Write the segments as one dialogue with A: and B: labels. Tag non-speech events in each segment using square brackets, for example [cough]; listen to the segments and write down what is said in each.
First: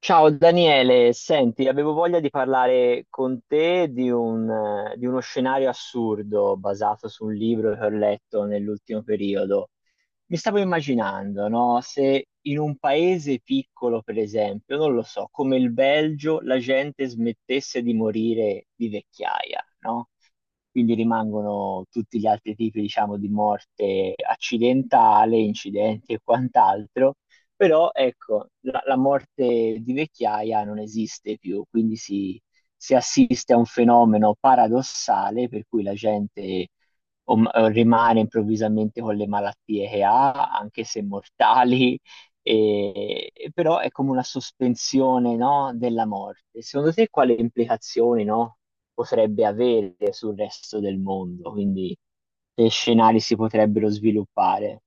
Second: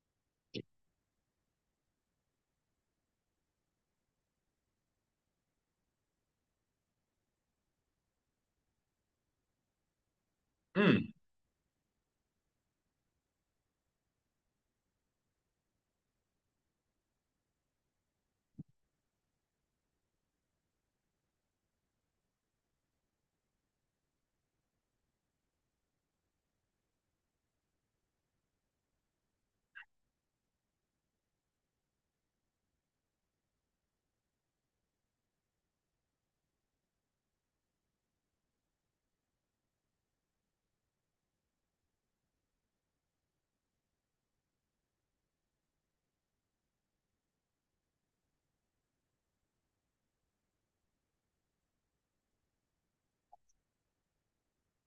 A: Ciao Daniele, senti, avevo voglia di parlare con te di uno scenario assurdo basato su un libro che ho letto nell'ultimo periodo. Mi stavo
B: Mm,
A: immaginando, no? Se in un paese piccolo, per esempio, non lo so, come il Belgio, la gente smettesse di morire di vecchiaia, no? Quindi rimangono tutti gli altri tipi, diciamo, di morte accidentale, incidenti e quant'altro, però ecco, la morte di vecchiaia non esiste più, quindi si assiste a un fenomeno paradossale per cui la gente o rimane improvvisamente con le malattie che ha, anche se mortali, e però è come una sospensione, no, della morte. Secondo te quali implicazioni, no, potrebbe avere sul resto del mondo? Quindi che scenari si potrebbero sviluppare?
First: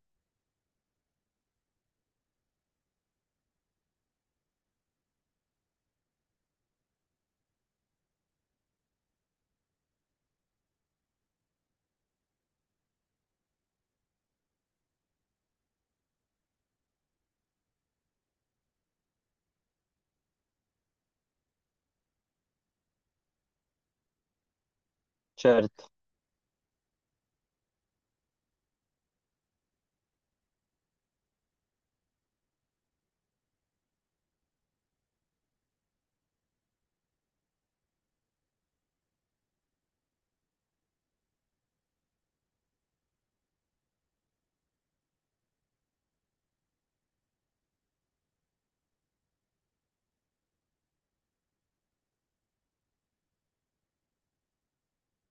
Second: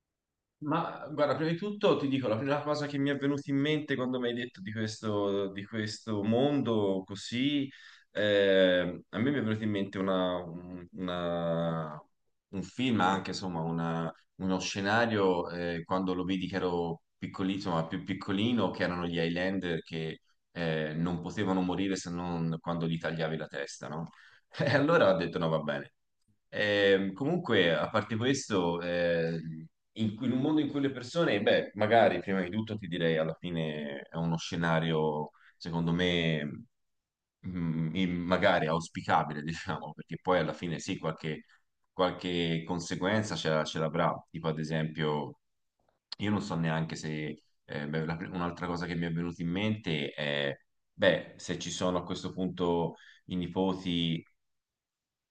B: ma guarda, prima di tutto ti dico, la prima cosa che mi è venuta in mente quando mi hai detto di questo mondo così, a me mi è venuta in mente una- un film, anche insomma uno scenario, quando lo vidi che ero piccolino, ma più piccolino, che erano gli Highlander che non potevano morire se non quando gli tagliavi la testa, no? [laughs] E allora ho detto no, va
A: Certo,
B: bene. Comunque, a parte questo, in un mondo in cui le persone, beh, magari prima di tutto ti direi alla fine è uno scenario, secondo me, magari auspicabile, [laughs] diciamo, perché poi alla fine sì, qualche, qualche conseguenza ce l'avrà. Tipo, ad esempio, io non so neanche se, beh, un'altra cosa che mi è venuta in mente è, beh, se ci sono a questo punto i nipoti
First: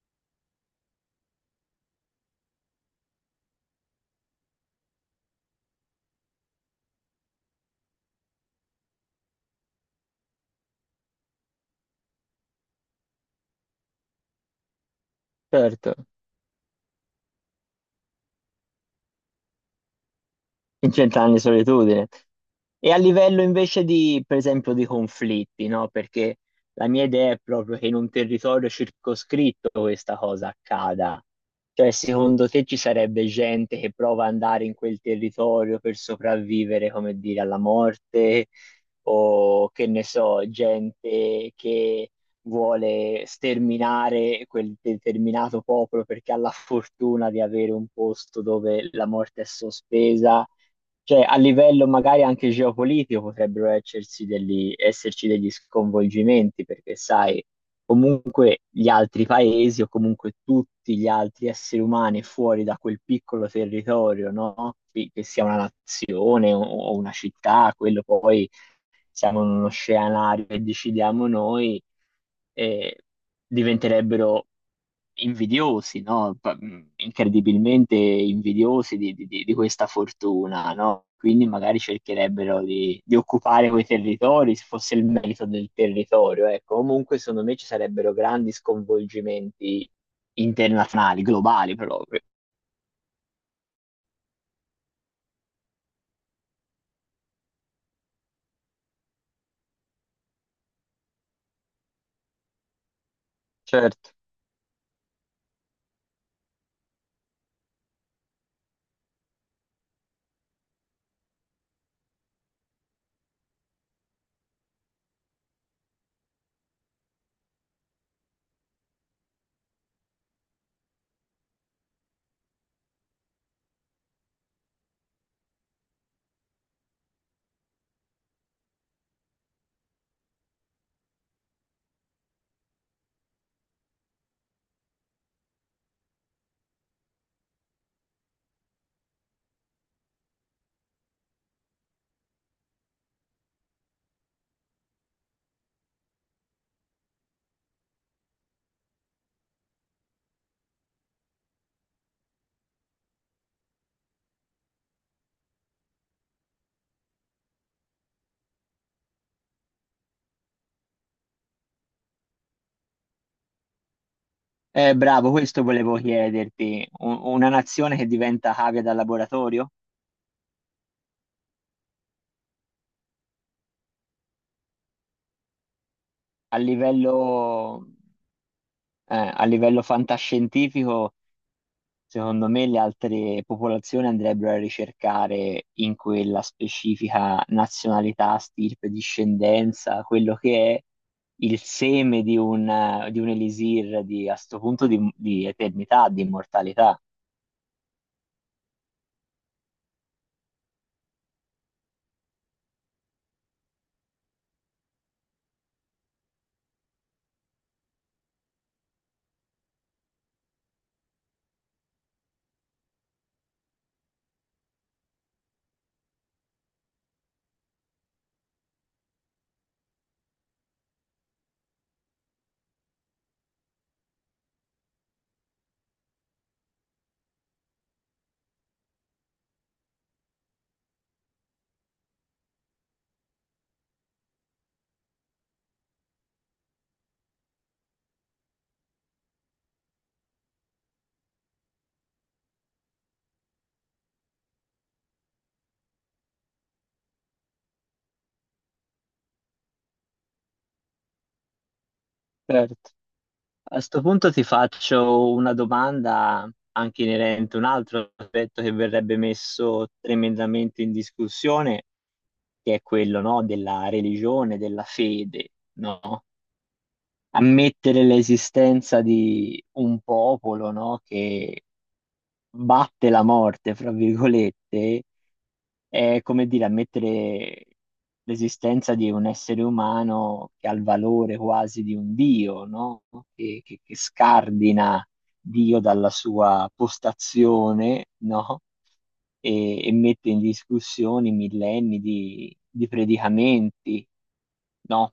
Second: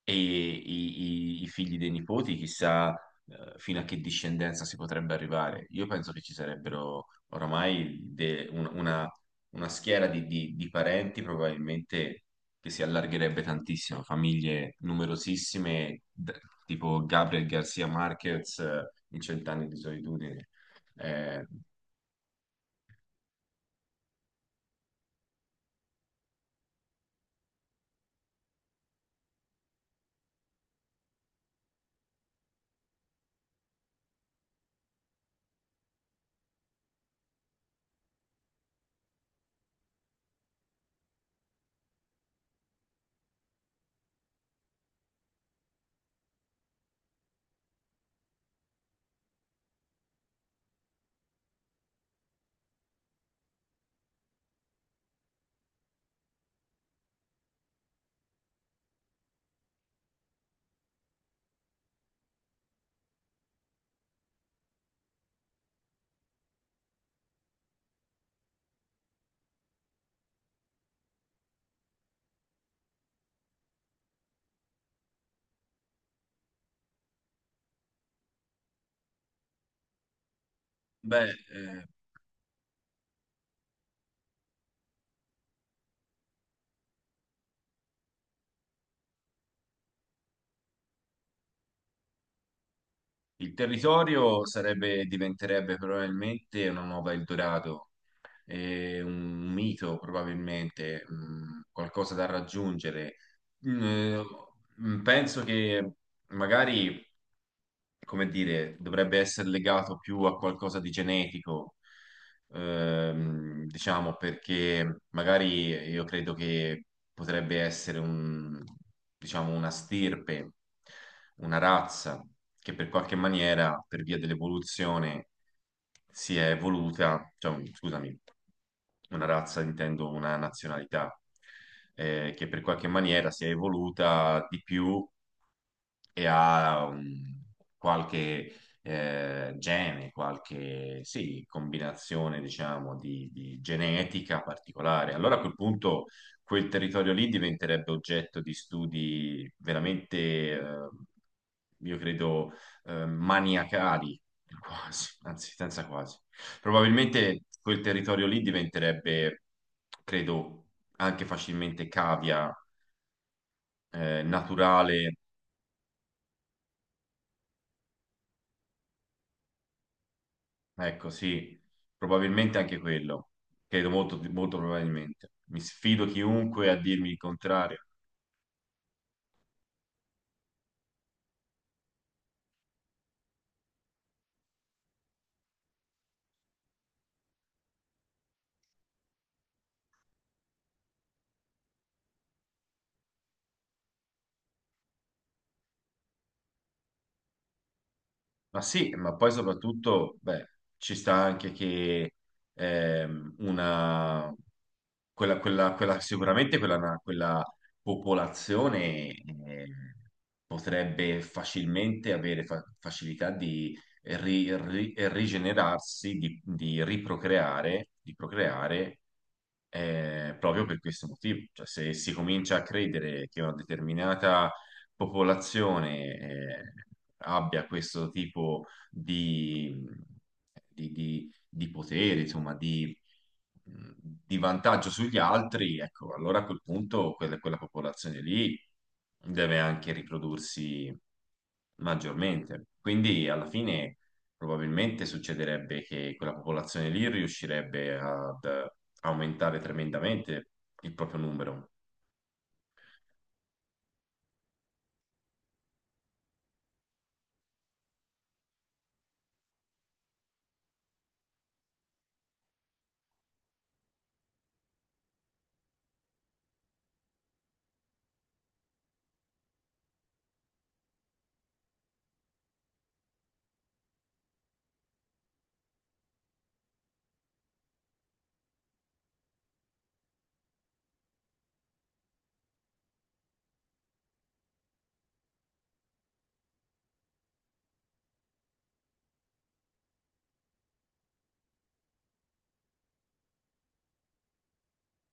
B: e i figli dei nipoti, chissà, fino a che discendenza si potrebbe arrivare. Io penso che ci sarebbero oramai una schiera di, di parenti probabilmente che si allargherebbe tantissimo, famiglie
A: certo.
B: numerosissime, tipo Gabriel Garcia Marquez in Cent'anni di solitudine.
A: In Cent'anni di
B: Eh,
A: solitudine. E a livello invece di, per esempio, di conflitti, no? Perché la mia idea è proprio che in un territorio circoscritto questa cosa accada. Cioè, secondo te ci sarebbe gente che prova ad andare in quel territorio per sopravvivere, come dire, alla morte, o che ne so, gente che vuole sterminare quel determinato popolo perché ha la fortuna di avere un posto dove la morte è sospesa. Cioè, a livello magari anche geopolitico potrebbero esserci degli sconvolgimenti, perché sai, comunque gli altri paesi o comunque tutti gli altri esseri umani fuori da quel piccolo territorio, no? Che sia una nazione o una città, quello poi siamo in uno scenario che decidiamo noi, eh, diventerebbero invidiosi, no? Incredibilmente invidiosi di questa fortuna, no?
B: beh,
A: Quindi magari
B: eh,
A: cercherebbero di occupare quei territori, se fosse il merito del territorio, ecco. Comunque, secondo me ci sarebbero grandi sconvolgimenti internazionali, globali proprio.
B: il territorio sarebbe, diventerebbe probabilmente una nuova Eldorado, un mito probabilmente, mm, qualcosa da raggiungere.
A: Certo.
B: Mm, mm. Penso che magari, come dire, dovrebbe essere legato più a qualcosa di genetico, diciamo, perché magari io credo che potrebbe essere un, diciamo, una stirpe, una razza che per qualche maniera, per via dell'evoluzione, si è evoluta, cioè, scusami, una razza intendo una nazionalità, che per qualche maniera si è evoluta di più e ha qualche gene, qualche sì, combinazione, diciamo, di genetica particolare. Allora a quel punto quel territorio lì diventerebbe oggetto di studi veramente, io credo, maniacali, quasi, anzi, senza quasi. Probabilmente quel territorio lì diventerebbe, credo, anche facilmente cavia, naturale.
A: Bravo, questo volevo chiederti. Una nazione che diventa cavia da laboratorio?
B: Ecco, sì, probabilmente anche quello. Credo molto, molto probabilmente. Mi sfido
A: a
B: chiunque a dirmi il contrario.
A: livello, a livello fantascientifico, secondo me le altre popolazioni andrebbero a ricercare in quella specifica nazionalità, stirpe, discendenza, quello che è il seme di un elisir di, a sto punto di eternità, di immortalità.
B: Ma sì, ma poi soprattutto, beh, ci sta anche che ehm, una, quella, sicuramente quella popolazione eh, potrebbe facilmente avere facilità di rigenerarsi, di riprocreare, di procreare, proprio per questo motivo. Cioè, se si comincia a credere che una determinata popolazione abbia questo tipo di, di potere, insomma, di vantaggio sugli altri, ecco, allora a quel punto quella popolazione lì deve anche riprodursi maggiormente. Quindi alla fine probabilmente succederebbe che quella popolazione lì riuscirebbe ad aumentare tremendamente il proprio numero.
A: Certo. A sto punto ti faccio una domanda anche inerente a un altro aspetto che verrebbe messo tremendamente in discussione che è quello, no, della religione, della fede, no? Ammettere l'esistenza di un popolo, no, che batte la morte, fra virgolette, è come dire ammettere l'esistenza di un essere umano che ha il valore quasi di un Dio, no? Che scardina Dio dalla sua postazione, no? E mette in discussione millenni di predicamenti, no?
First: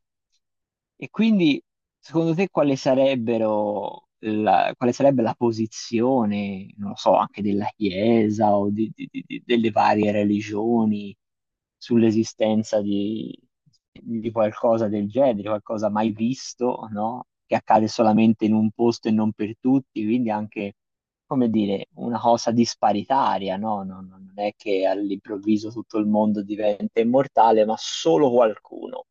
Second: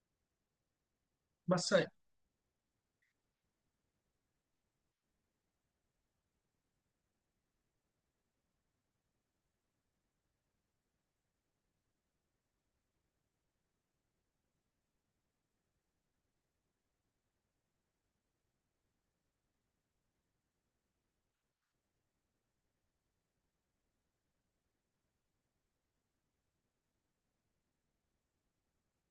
A: E
B: Ma
A: quindi,
B: sai,
A: secondo te, quale sarebbe la posizione, non lo so, anche della Chiesa o delle varie religioni sull'esistenza di qualcosa del genere, di qualcosa mai visto, no? Che accade solamente in un posto e non per tutti, quindi anche, come dire, una cosa disparitaria, no? Non è che all'improvviso tutto il mondo diventa immortale, ma solo qualcuno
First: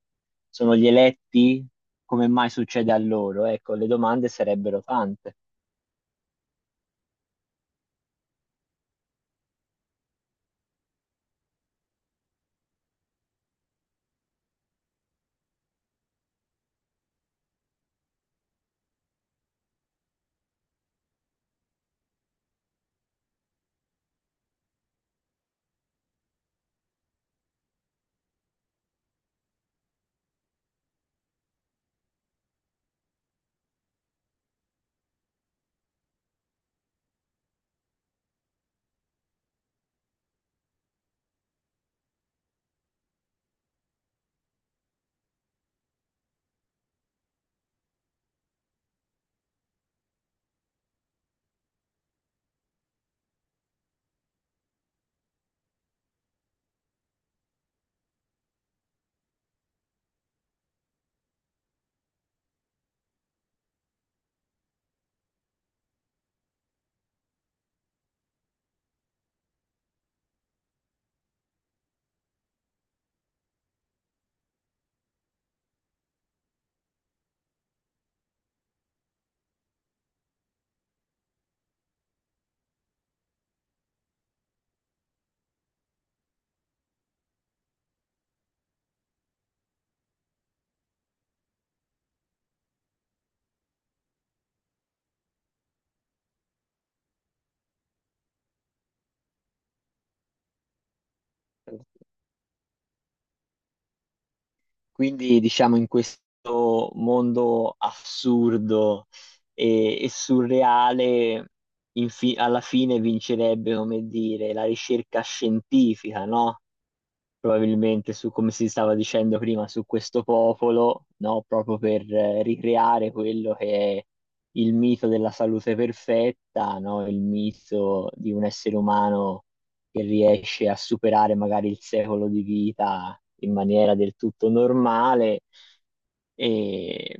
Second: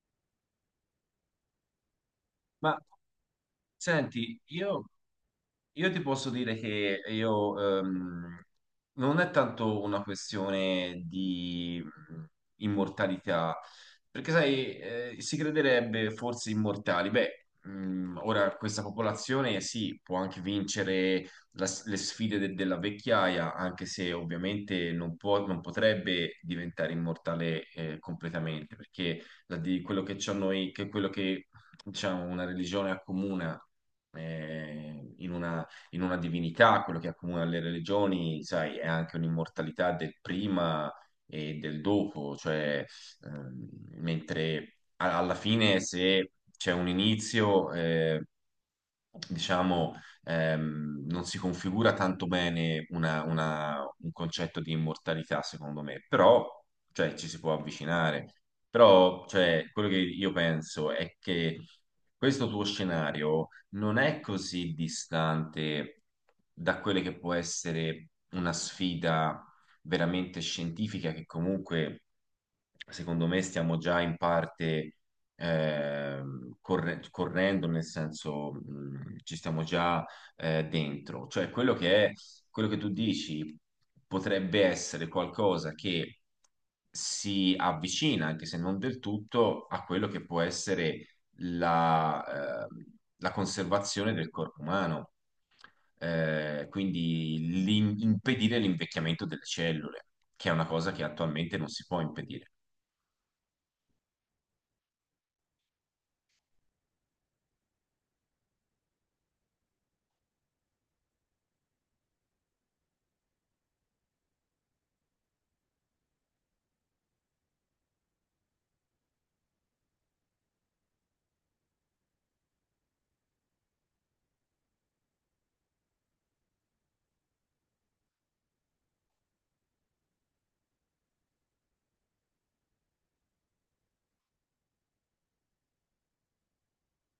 A: sono gli eletti, come mai
B: ma
A: succede a loro? Ecco, le domande
B: senti,
A: sarebbero
B: io
A: tante.
B: Io ti posso dire che io non è tanto una questione di immortalità, perché sai, si crederebbe forse immortali. Beh, ora questa popolazione sì, può anche vincere le sfide della vecchiaia, anche se ovviamente non può, non potrebbe diventare immortale completamente, perché di quello che c'ho noi, che quello che diciamo una religione accomuna eh, in una in una divinità, quello che accomuna le religioni, sai, è anche un'immortalità del prima e del dopo, cioè, ehm, mentre alla fine se c'è un inizio, diciamo, non si configura tanto bene un concetto di immortalità, secondo me, però, cioè, ci si può avvicinare. Però, cioè, quello che io penso è che questo tuo scenario non è così distante da quella che può essere una sfida veramente scientifica che comunque, secondo me, stiamo già in parte correndo, nel senso ci stiamo già dentro. Cioè quello che è, quello che tu dici potrebbe essere qualcosa che si avvicina, anche se non del tutto, a quello che può essere la, la conservazione del corpo umano. Quindi impedire l'invecchiamento delle cellule, che è una cosa che attualmente non si può impedire.
A: Quindi, diciamo, in questo mondo assurdo e surreale, alla fine vincerebbe, come dire, la ricerca scientifica, no? Probabilmente su, come si stava dicendo prima, su questo popolo, no? Proprio per ricreare quello che è il mito della salute perfetta, no? Il mito di un essere umano che riesce a superare magari il secolo di vita in maniera del tutto normale e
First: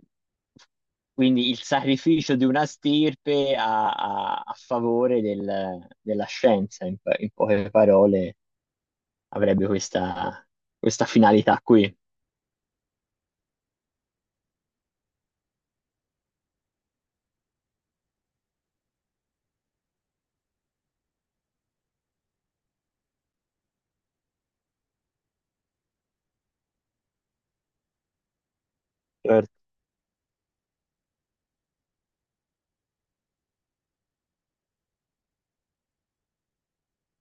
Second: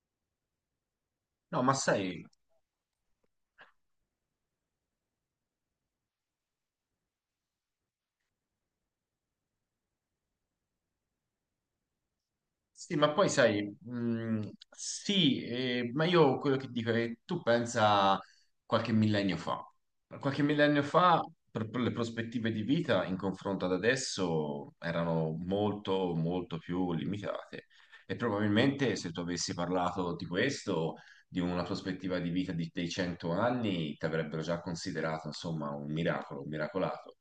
A: quindi il
B: No, ma sai.
A: sacrificio di una stirpe a favore della scienza, in poche parole avrebbe questa finalità qui.
B: Sì, ma poi sai, sì, ma io quello che dico è che tu pensa qualche millennio fa. Qualche millennio fa, per le prospettive di vita in confronto ad adesso erano molto, molto più limitate. E probabilmente se tu avessi
A: Certo.
B: parlato di questo, di una prospettiva di vita di, dei 100 anni, ti avrebbero già considerato, insomma, un miracolo, un miracolato.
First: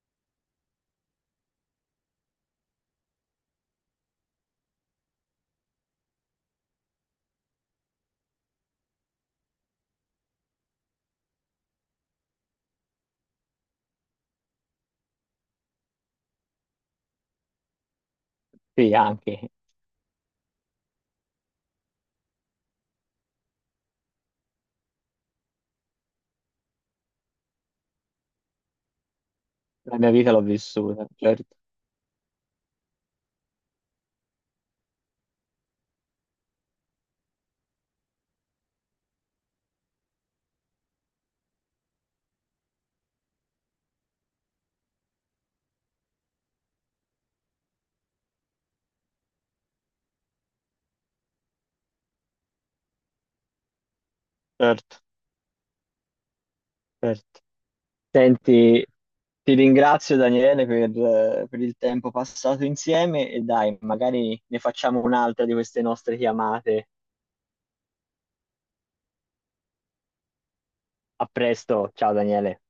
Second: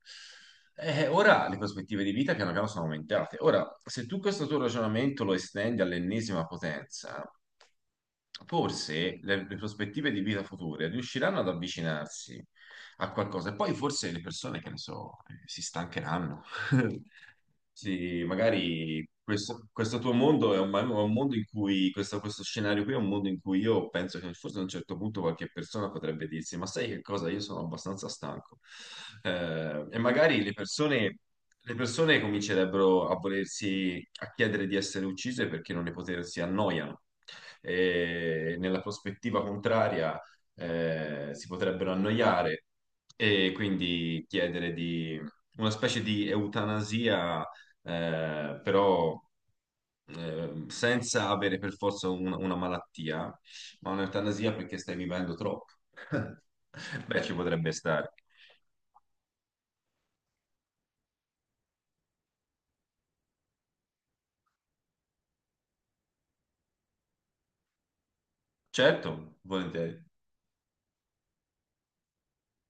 B: Ora le prospettive di vita piano piano sono aumentate. Ora, se tu questo tuo ragionamento lo estendi all'ennesima potenza, forse le prospettive di vita future riusciranno ad avvicinarsi a qualcosa e poi forse le persone, che ne so, si stancheranno. [laughs] Sì,
A: Sì,
B: magari
A: anche
B: questo, questo tuo mondo è un mondo in cui, questo scenario qui è un mondo in cui io penso che forse a un certo punto qualche persona potrebbe dirsi, ma sai che cosa? Io sono abbastanza stanco. E
A: la mia vita l'ho
B: magari
A: vissuta, certo.
B: le persone comincerebbero a volersi, a chiedere di essere uccise perché non ne potersi annoiano. E nella prospettiva contraria, si potrebbero annoiare e quindi chiedere di una specie di eutanasia, però senza avere per forza una malattia, ma un'eutanasia perché stai
A: Certo,
B: vivendo troppo. [laughs] Beh, ci
A: certo.
B: potrebbe stare.
A: Senti, ti ringrazio Daniele per il tempo passato insieme e dai, magari ne facciamo un'altra di queste nostre chiamate.
B: Certo, volentieri.
A: A presto, ciao Daniele.